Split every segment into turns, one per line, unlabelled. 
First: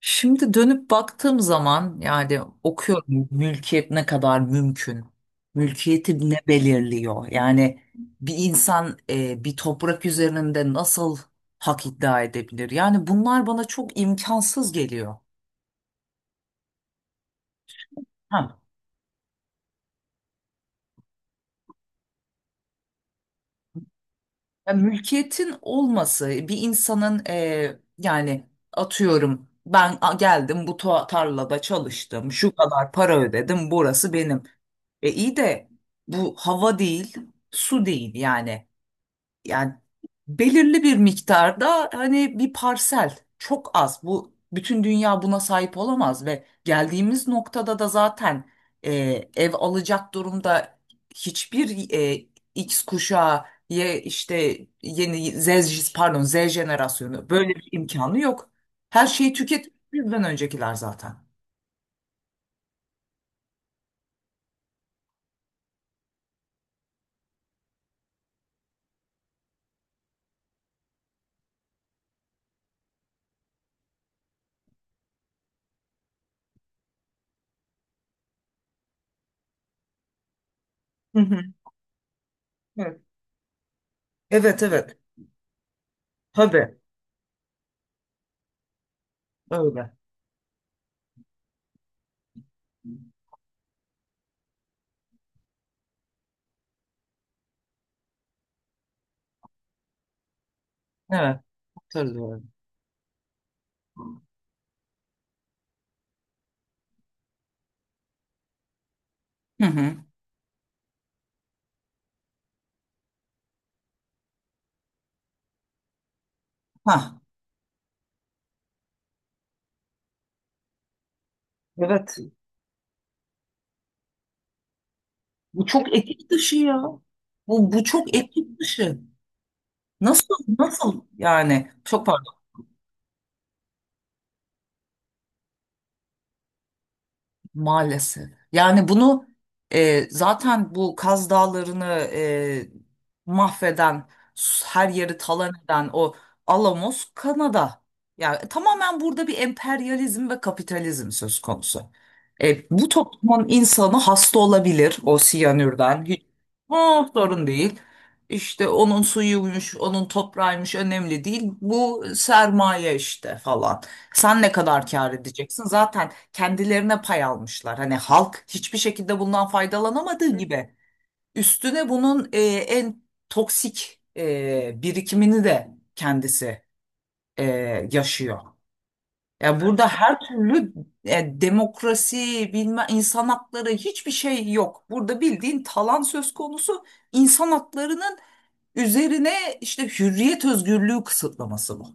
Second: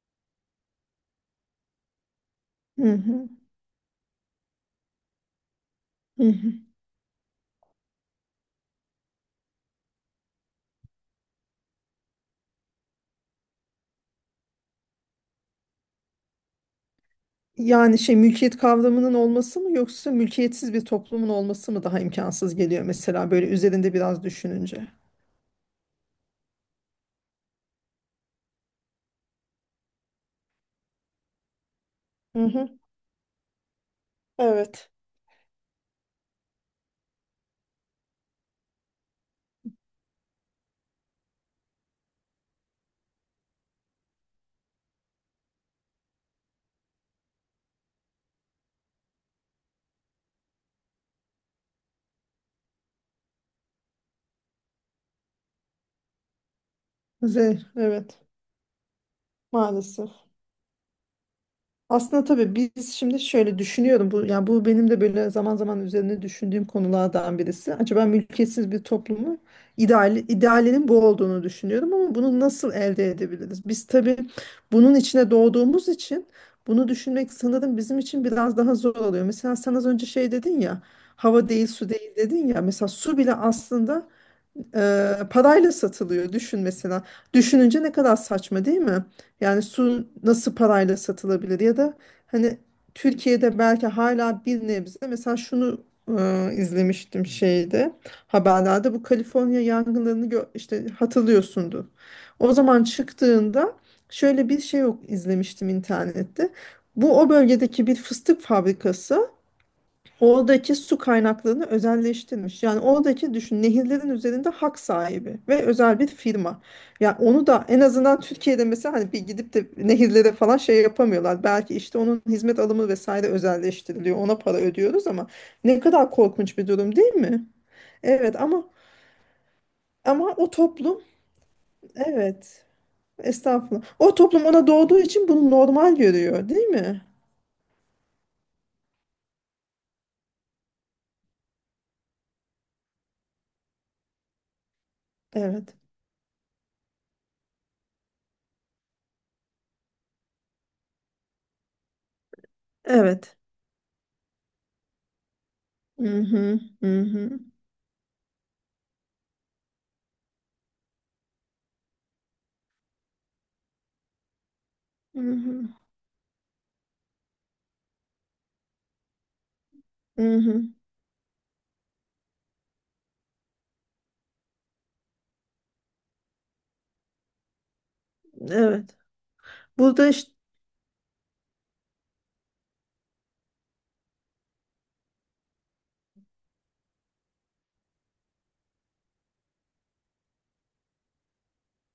Şimdi dönüp baktığım zaman yani
Hı
okuyorum
hı,
mülkiyet ne kadar mümkün.
hı
Mülkiyeti ne
hı.
belirliyor? Yani bir insan bir toprak üzerinde nasıl hak iddia edebilir? Yani bunlar bana çok imkansız geliyor.
Yani
Ha.
mülkiyet kavramının olması mı yoksa mülkiyetsiz bir toplumun olması mı daha imkansız geliyor mesela böyle üzerinde biraz
Ya
düşününce.
mülkiyetin olması bir insanın yani atıyorum ben geldim bu tarlada çalıştım
Hı
şu
hı,
kadar para ödedim burası benim.
evet.
E iyi de bu hava değil, su değil yani. Yani belirli bir miktarda hani bir parsel çok az. Bu bütün dünya buna sahip olamaz ve geldiğimiz noktada da zaten e, ev alacak durumda hiçbir X kuşağı işte yeni pardon Z jenerasyonu
z
böyle bir imkanı
evet,
yok. Her şeyi tüket
maalesef.
bizden öncekiler zaten.
Aslında tabii biz şimdi şöyle düşünüyorum. Bu, yani bu benim de böyle zaman zaman üzerine düşündüğüm konulardan birisi. Acaba mülkiyetsiz bir toplumu ideali, idealinin bu olduğunu düşünüyorum ama bunu nasıl elde edebiliriz? Biz tabii bunun içine doğduğumuz için bunu düşünmek sanırım bizim için biraz daha zor oluyor. Mesela sen az önce şey dedin ya,
Hı hı.
hava değil su değil dedin ya. Mesela
Evet,
su bile aslında
evet. Evet.
parayla satılıyor. Düşün
Tabii,
mesela. Düşününce ne kadar saçma değil mi? Yani
öyle.
su nasıl parayla satılabilir ya da hani Türkiye'de belki hala bir nebze mesela şunu izlemiştim şeyde haberlerde bu Kaliforniya yangınlarını işte
Evet,
hatırlıyorsundur.
hatırlıyorum.
O zaman çıktığında şöyle bir şey yok, izlemiştim internette. Bu o bölgedeki bir fıstık fabrikası
Hı hı.
oradaki su kaynaklarını özelleştirmiş. Yani oradaki düşün, nehirlerin üzerinde hak sahibi ve özel bir firma.
Ha,
Yani onu da en azından Türkiye'de mesela hani bir gidip de nehirlere falan şey yapamıyorlar. Belki işte
evet.
onun hizmet alımı vesaire özelleştiriliyor. Ona para ödüyoruz ama
Bu
ne
çok
kadar
etik dışı
korkunç bir
ya.
durum değil mi?
Bu çok
Evet
etik
ama
dışı. Nasıl,
o toplum,
nasıl yani? Çok.
evet estağfurullah. O toplum ona doğduğu için bunu normal görüyor değil mi?
Maalesef. Yani bunu zaten bu Kaz Dağları'nı mahveden, her yeri talan
Evet.
eden o Alamos Kanada. Yani tamamen burada bir emperyalizm ve kapitalizm söz konusu. Bu
Evet.
toplumun insanı hasta olabilir o siyanürden.
Hı
Hiç.
hı hı
Oh,
hı.
sorun değil. İşte onun suyuymuş, onun toprağıymış önemli değil. Bu sermaye işte falan. Sen ne kadar kâr
Hı hı.
edeceksin? Zaten kendilerine pay almışlar. Hani halk hiçbir şekilde bundan faydalanamadığı
Hı hı.
gibi üstüne bunun en toksik birikimini de kendisi e, yaşıyor.
Evet.
Ya burada
Burada
her
işte,
türlü demokrasi, bilme insan hakları hiçbir şey yok. Burada bildiğin talan söz konusu, insan haklarının üzerine işte hürriyet özgürlüğü kısıtlaması bu.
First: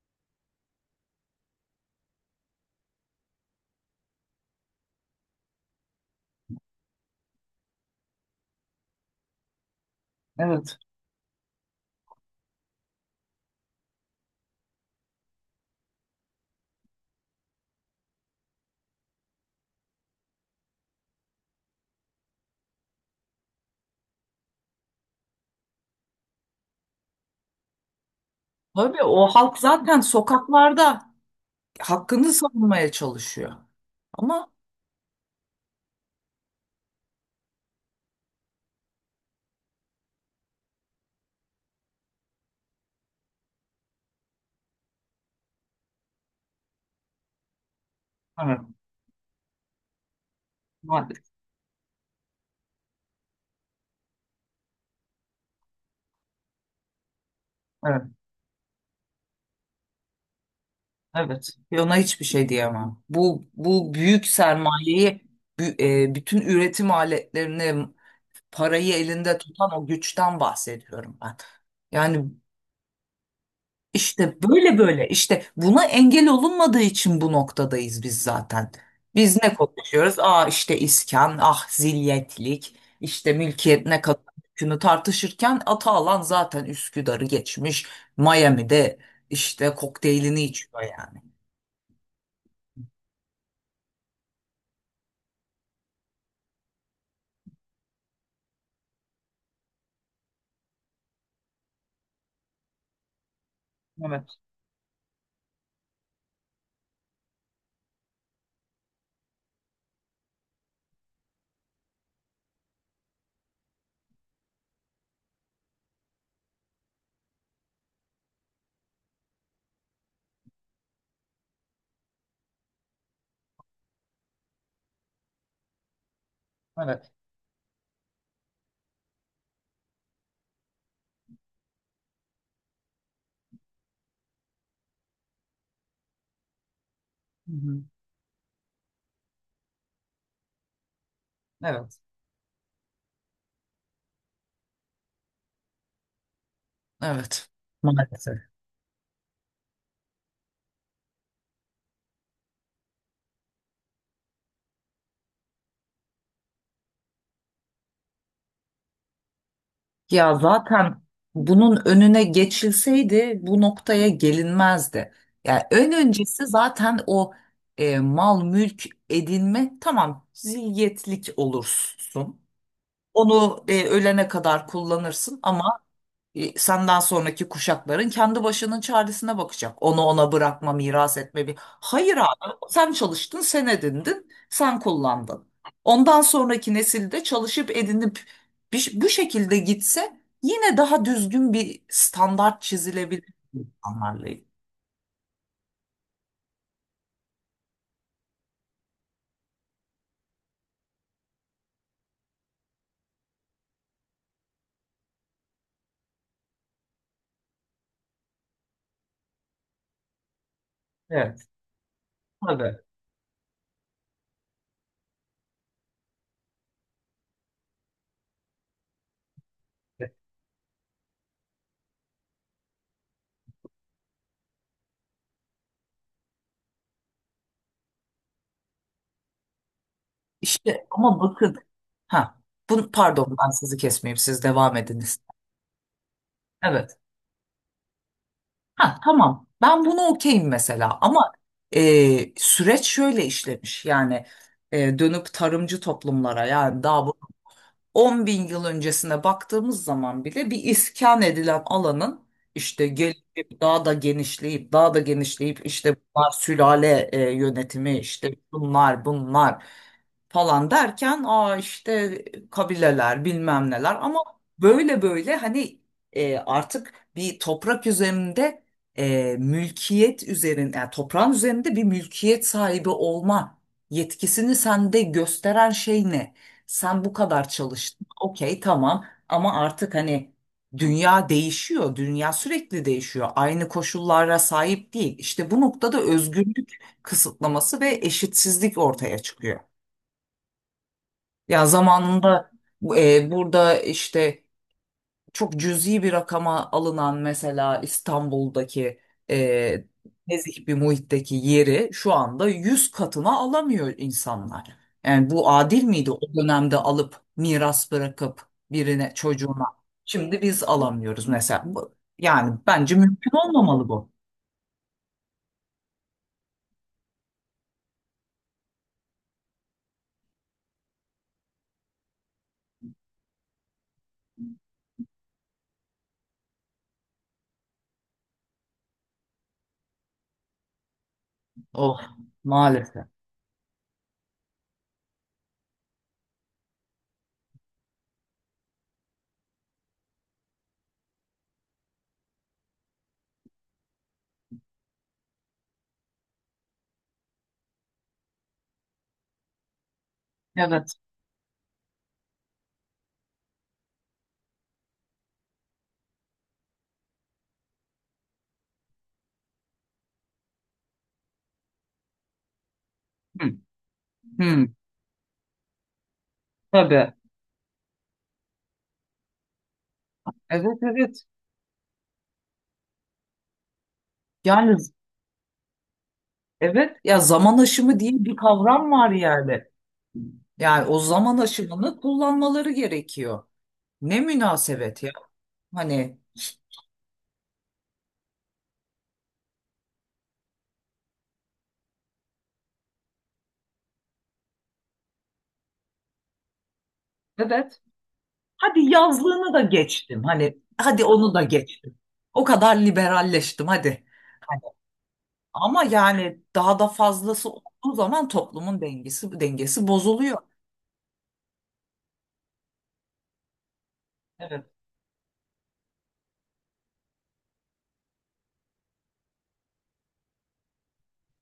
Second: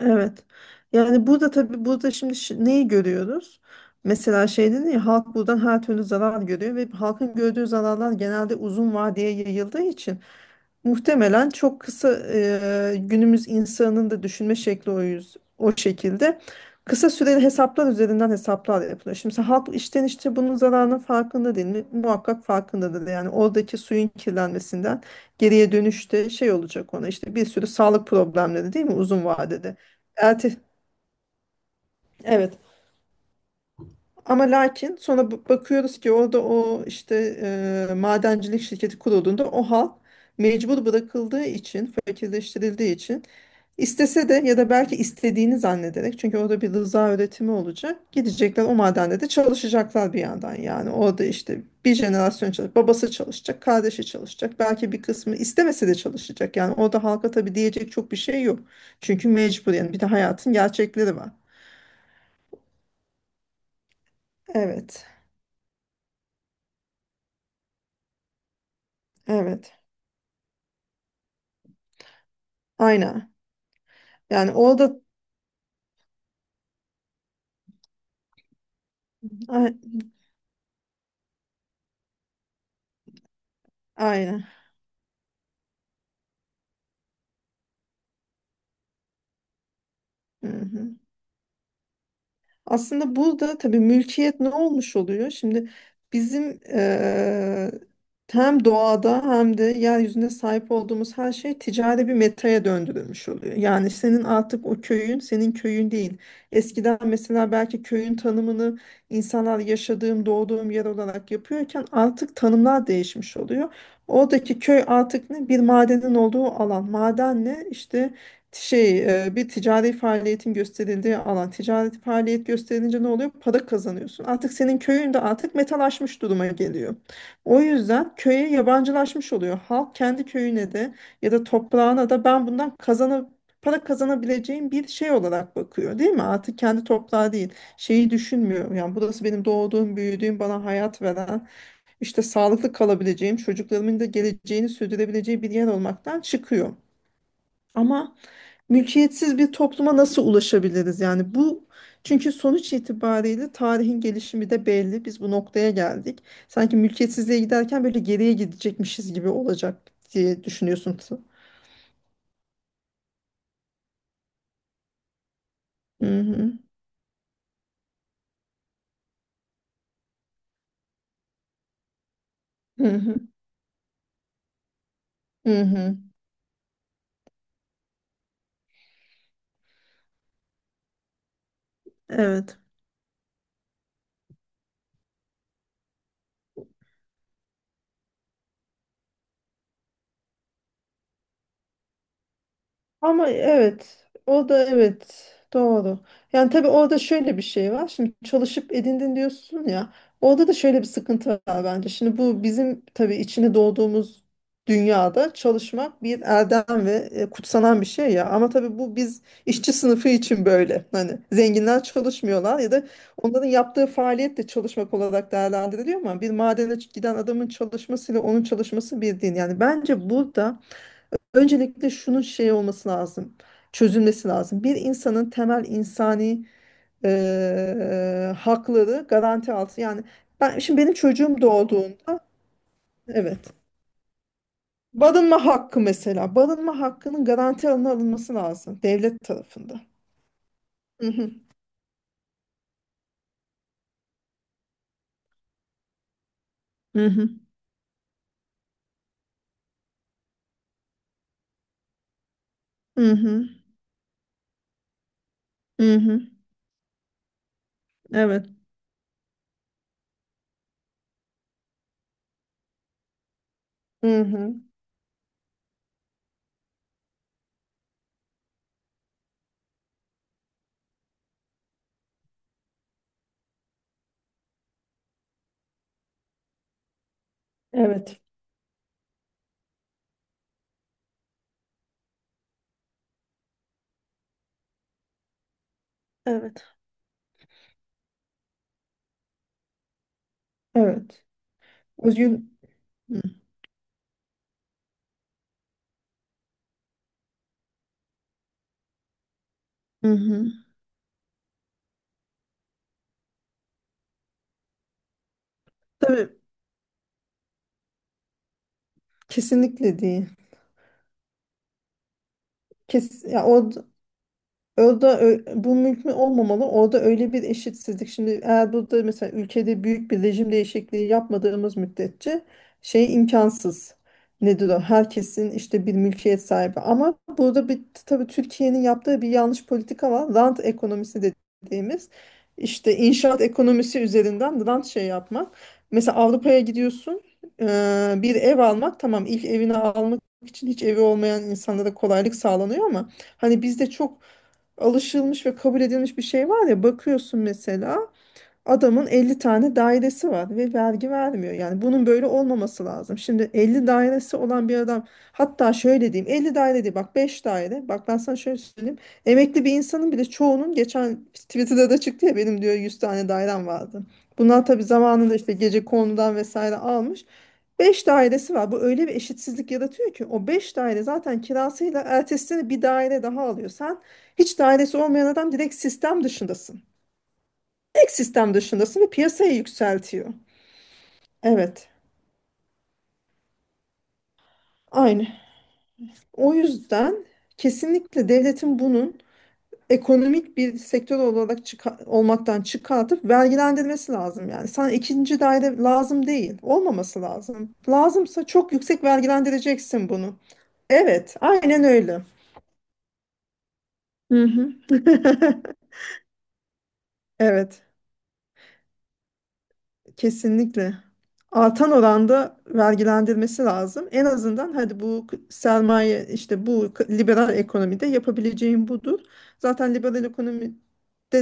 evet. Yani burada tabii burada şimdi neyi görüyoruz? Mesela şey dedin ya, halk buradan her türlü zarar görüyor ve halkın gördüğü zararlar genelde uzun vadeye yayıldığı için
Evet.
muhtemelen çok kısa günümüz insanının da düşünme şekli o, yüz, o şekilde. Kısa süreli hesaplar üzerinden hesaplar yapılıyor. Şimdi sen halk işten işte bunun zararının farkında değil mi? Muhakkak farkındadır. Yani oradaki suyun kirlenmesinden geriye dönüşte şey olacak ona, işte bir sürü sağlık problemleri değil mi
Tabii
uzun
o halk
vadede?
zaten
Erte,
sokaklarda hakkını
evet.
savunmaya çalışıyor.
Ama
Ama.
lakin sonra bakıyoruz ki orada o işte madencilik şirketi kurulduğunda o halk mecbur bırakıldığı için, fakirleştirildiği için istese de ya da belki istediğini zannederek çünkü orada bir rıza üretimi olacak.
Evet,
Gidecekler o madende de çalışacaklar bir yandan yani. Orada
maalesef.
işte bir jenerasyon çalışacak, babası çalışacak, kardeşi çalışacak. Belki bir kısmı istemese de çalışacak. Yani orada halka tabii diyecek
Evet,
çok bir şey yok. Çünkü mecbur, yani bir de hayatın gerçekleri var.
evet. Ve ona hiçbir şey diyemem. Bu büyük
Evet,
sermayeyi, bütün üretim aletlerini, parayı elinde tutan
evet.
o güçten bahsediyorum ben. Yani,
Aynen.
İşte
Yani
böyle
orada
böyle işte buna engel olunmadığı için bu noktadayız biz zaten. Biz ne
a-
konuşuyoruz? Aa işte iskan, ah zilyetlik, işte mülkiyet ne kadar
aynen.
hükmünü tartışırken Atalan zaten Üsküdar'ı geçmiş. Miami'de işte kokteylini
Hı
içiyor
hı.
yani.
Aslında burada tabii mülkiyet ne olmuş oluyor? Şimdi bizim hem doğada hem de yeryüzünde sahip olduğumuz her şey ticari bir metaya döndürülmüş oluyor. Yani senin
Evet,
artık o köyün senin köyün değil. Eskiden mesela belki köyün tanımını insanlar yaşadığım, doğduğum yer olarak yapıyorken artık tanımlar değişmiş oluyor. Oradaki köy artık ne? Bir madenin olduğu alan. Maden ne? İşte şey bir ticari faaliyetin gösterildiği alan, ticari faaliyet gösterince ne oluyor? Para kazanıyorsun. Artık senin köyün de artık metalaşmış duruma geliyor.
evet.
O yüzden köye yabancılaşmış oluyor. Halk kendi köyüne de ya da toprağına da ben bundan kazanıp para kazanabileceğim bir şey olarak bakıyor değil mi? Artık kendi toprağı
Hı
değil.
hı.
Şeyi düşünmüyor. Yani burası benim doğduğum, büyüdüğüm, bana hayat veren,
Evet.
işte sağlıklı kalabileceğim, çocuklarımın da geleceğini sürdürebileceği bir yer olmaktan çıkıyor.
Evet.
Ama
Maalesef.
mülkiyetsiz bir topluma nasıl ulaşabiliriz? Yani bu, çünkü sonuç itibariyle tarihin gelişimi de belli. Biz bu noktaya geldik. Sanki mülkiyetsizliğe giderken böyle geriye gidecekmişiz gibi olacak
Ya
diye düşünüyorsun.
zaten bunun önüne geçilseydi bu noktaya gelinmezdi. Yani en
Hı
öncesi
hı.
zaten o mal mülk edinme tamam, zilyetlik olursun.
Hı hı.
Onu ölene kadar kullanırsın,
Hı
ama
hı.
senden sonraki kuşakların kendi başının çaresine bakacak. Onu ona bırakma, miras etme bir. Hayır abi,
Evet.
sen çalıştın, sen edindin, sen kullandın. Ondan sonraki nesilde çalışıp edinip bu şekilde gitse yine daha düzgün bir standart çizilebilir
Ama evet,
insanlarlayım.
o da evet, doğru. Yani tabii orada şöyle bir şey var. Şimdi çalışıp edindin diyorsun ya. Orada da şöyle bir sıkıntı var bence. Şimdi bu bizim tabii içine doğduğumuz dünyada çalışmak bir erdem ve kutsanan bir şey ya. Ama tabii bu biz işçi sınıfı için böyle. Hani
Evet,
zenginler çalışmıyorlar ya
tabii.
da onların yaptığı faaliyet de çalışmak olarak değerlendiriliyor ama bir madene giden adamın çalışmasıyla onun çalışması bir değil. Yani bence burada öncelikle şunun şey olması lazım, çözülmesi lazım. Bir insanın temel insani hakları garanti altı. Yani ben şimdi
İşte
benim
ama
çocuğum
bakın,
doğduğunda
ha, pardon
evet.
ben sizi kesmeyeyim, siz devam ediniz.
Barınma hakkı mesela. Barınma
Evet.
hakkının garanti altına alınması lazım
Ha,
devlet
tamam.
tarafında.
Ben bunu okeyim mesela
Hı hı.
ama süreç şöyle işlemiş. Yani dönüp tarımcı toplumlara, yani daha
Hı
bu
hı.
10 bin yıl öncesine baktığımız zaman bile bir iskan edilen alanın işte
Hı hı.
gelişip daha da genişleyip daha da genişleyip
Hı
işte
hı.
bunlar sülale yönetimi işte
Evet.
bunlar falan derken aa işte kabileler bilmem neler, ama
Hı hı.
böyle böyle hani artık bir toprak üzerinde mülkiyet üzerinde, yani toprağın üzerinde bir mülkiyet sahibi olma yetkisini sende gösteren şey ne? Sen bu kadar çalıştın.
Evet.
Okey tamam, ama artık hani dünya değişiyor. Dünya sürekli değişiyor. Aynı koşullara sahip değil. İşte bu noktada
Evet.
özgürlük kısıtlaması ve eşitsizlik ortaya çıkıyor.
Evet.
Ya
Özgür.
zamanında burada işte çok cüzi bir rakama alınan mesela İstanbul'daki e,
Hı hı.
nezih bir muhitteki yeri şu anda 100 katına alamıyor insanlar. Yani bu adil miydi o
Tabii
dönemde alıp miras bırakıp birine, çocuğuna?
kesinlikle değil.
Şimdi biz alamıyoruz mesela. Yani bence
Kes,
mümkün
ya o
olmamalı bu.
Orada bu mümkün olmamalı. Orada öyle bir eşitsizlik. Şimdi eğer burada mesela ülkede büyük bir rejim değişikliği yapmadığımız müddetçe şey imkansız. Nedir o? Herkesin işte bir mülkiyet sahibi. Ama burada bir tabii Türkiye'nin yaptığı bir yanlış politika var. Rant ekonomisi
Oh,
dediğimiz işte
maalesef.
inşaat ekonomisi üzerinden rant şey yapmak. Mesela Avrupa'ya gidiyorsun, eee, bir ev almak tamam, ilk evini almak için hiç evi olmayan insanlara kolaylık sağlanıyor ama hani bizde çok alışılmış ve kabul edilmiş bir şey var ya, bakıyorsun mesela adamın 50 tane dairesi var ve
Evet.
vergi vermiyor. Yani bunun böyle olmaması lazım. Şimdi 50 dairesi olan bir adam, hatta şöyle diyeyim 50 daire değil bak, 5 daire. Bak ben sana şöyle söyleyeyim. Emekli bir insanın bile çoğunun, geçen Twitter'da da çıktı ya, benim diyor 100 tane
Hı,
dairem vardı. Bunlar
hı.
tabii zamanında işte gece konudan vesaire
Tabii.
almış. Beş dairesi var. Bu öyle bir eşitsizlik yaratıyor ki o beş
Evet,
daire
evet.
zaten kirasıyla ertesi sene bir daire daha alıyor. Sen, hiç
Yani
dairesi olmayan adam, direkt sistem dışındasın.
evet, ya zaman aşımı diye
Tek
bir
sistem
kavram
dışındasın
var
ve piyasaya
yani.
yükseltiyor.
Yani o zaman
Evet,
aşımını kullanmaları gerekiyor. Ne münasebet ya.
aynı.
Hani
O yüzden kesinlikle devletin bunun ekonomik bir sektör olarak olmaktan çıkartıp vergilendirmesi lazım yani. Sana ikinci daire lazım değil. Olmaması lazım.
evet.
Lazımsa çok
Hadi
yüksek
yazlığını da
vergilendireceksin
geçtim.
bunu.
Hani hadi onu
Evet,
da
aynen
geçtim.
öyle.
O kadar liberalleştim hadi.
Hı hı.
Ama yani daha da fazlası
Evet.
olduğu zaman toplumun dengesi bozuluyor.
Kesinlikle. Artan oranda vergilendirmesi lazım. En
Evet,
azından hadi bu sermaye işte bu liberal ekonomide yapabileceğin budur. Zaten liberal ekonomide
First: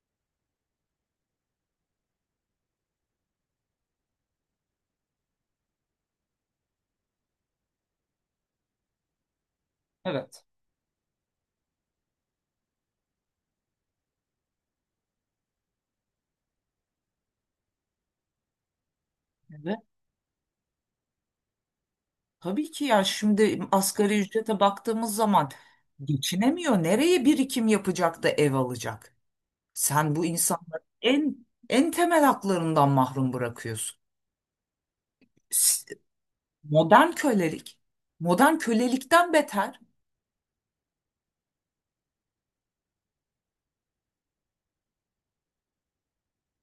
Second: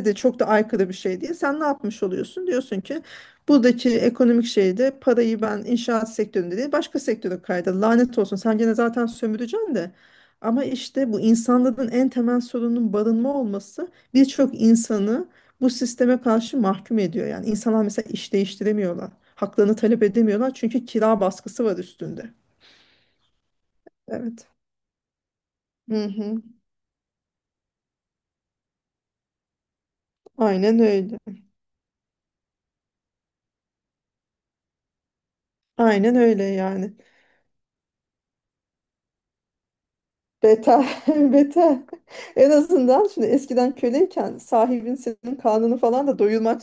de çok da aykırı bir şey değil. Sen ne yapmış oluyorsun? Diyorsun ki buradaki ekonomik şeyde parayı ben inşaat sektöründe değil başka sektöre kaydır. Lanet olsun, sen gene zaten sömüreceksin de.
evet.
Ama işte bu insanlığın en temel sorunun barınma olması birçok insanı bu sisteme karşı mahkum ediyor. Yani insanlar mesela iş değiştiremiyorlar.
Evet.
Haklarını talep edemiyorlar çünkü kira baskısı var üstünde.
Tabii ki ya, şimdi asgari
Evet.
ücrete baktığımız zaman
Hı hı.
geçinemiyor. Nereye birikim yapacak da ev alacak? Sen bu
Aynen
insanları
öyle.
en temel haklarından mahrum bırakıyorsun. S-
Aynen öyle yani.
Modern kölelik, modern kölelikten beter.
Beter, beter. En azından şimdi eskiden köleyken sahibin senin karnını falan da doyurmak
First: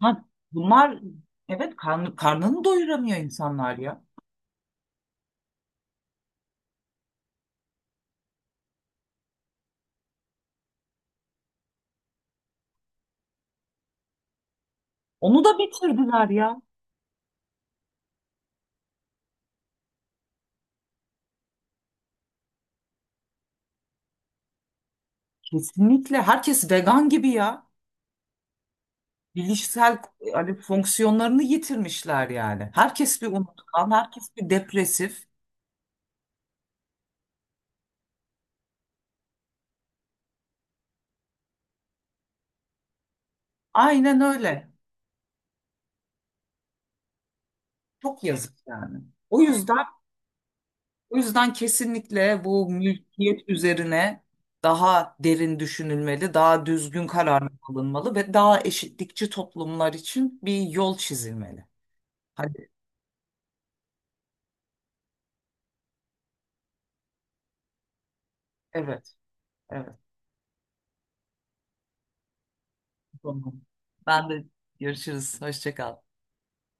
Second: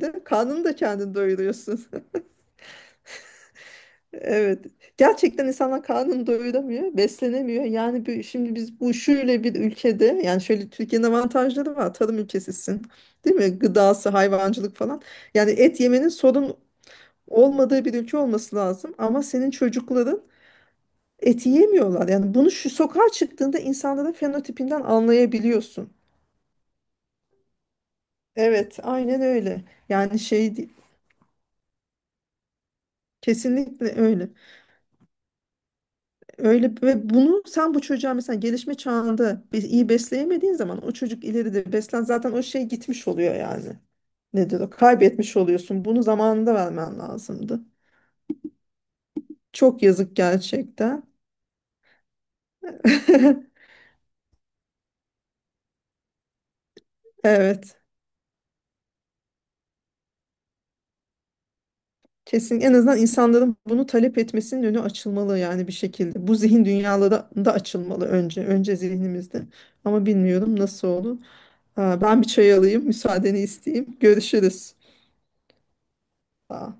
Ha,
Karnını da
bunlar,
kendin
evet,
doyuruyorsun.
karnını doyuramıyor insanlar ya.
Evet. Gerçekten insanlar karnını doyuramıyor, beslenemiyor. Yani bir, şimdi biz bu şöyle bir ülkede, yani şöyle Türkiye'nin avantajları var. Tarım ülkesisin. Değil mi? Gıdası, hayvancılık falan.
Onu
Yani
da
et yemenin
bitirdiler
sorun
ya.
olmadığı bir ülke olması lazım. Ama senin çocukların eti yemiyorlar. Yani bunu şu sokağa çıktığında insanların fenotipinden anlayabiliyorsun.
Kesinlikle. Herkes vegan gibi ya.
Evet, aynen öyle.
Bilişsel
Yani
hani
şey
fonksiyonlarını yitirmişler yani. Herkes bir unutkan,
kesinlikle
herkes
öyle.
bir depresif.
Öyle, ve bunu sen bu çocuğa mesela gelişme çağında bir iyi besleyemediğin zaman o çocuk ileride beslen zaten o şey gitmiş oluyor yani.
Aynen
Nedir
öyle.
o? Kaybetmiş oluyorsun. Bunu zamanında vermen lazımdı.
Çok yazık yani. O
Çok
yüzden
yazık gerçekten.
O yüzden kesinlikle bu mülkiyet üzerine daha derin düşünülmeli, daha düzgün kararlar
Evet.
alınmalı ve daha eşitlikçi toplumlar için bir yol çizilmeli.
Kesin
Hadi,
en azından insanların bunu talep etmesinin önü açılmalı yani bir şekilde. Bu zihin dünyaları da açılmalı önce. Önce
evet,
zihnimizde.
evet.
Ama bilmiyorum nasıl olur. Aa, ben bir çay alayım, müsaadeni
Tamam.
isteyeyim.
Ben de
Görüşürüz.
görüşürüz. Hoşça kal.
Aa.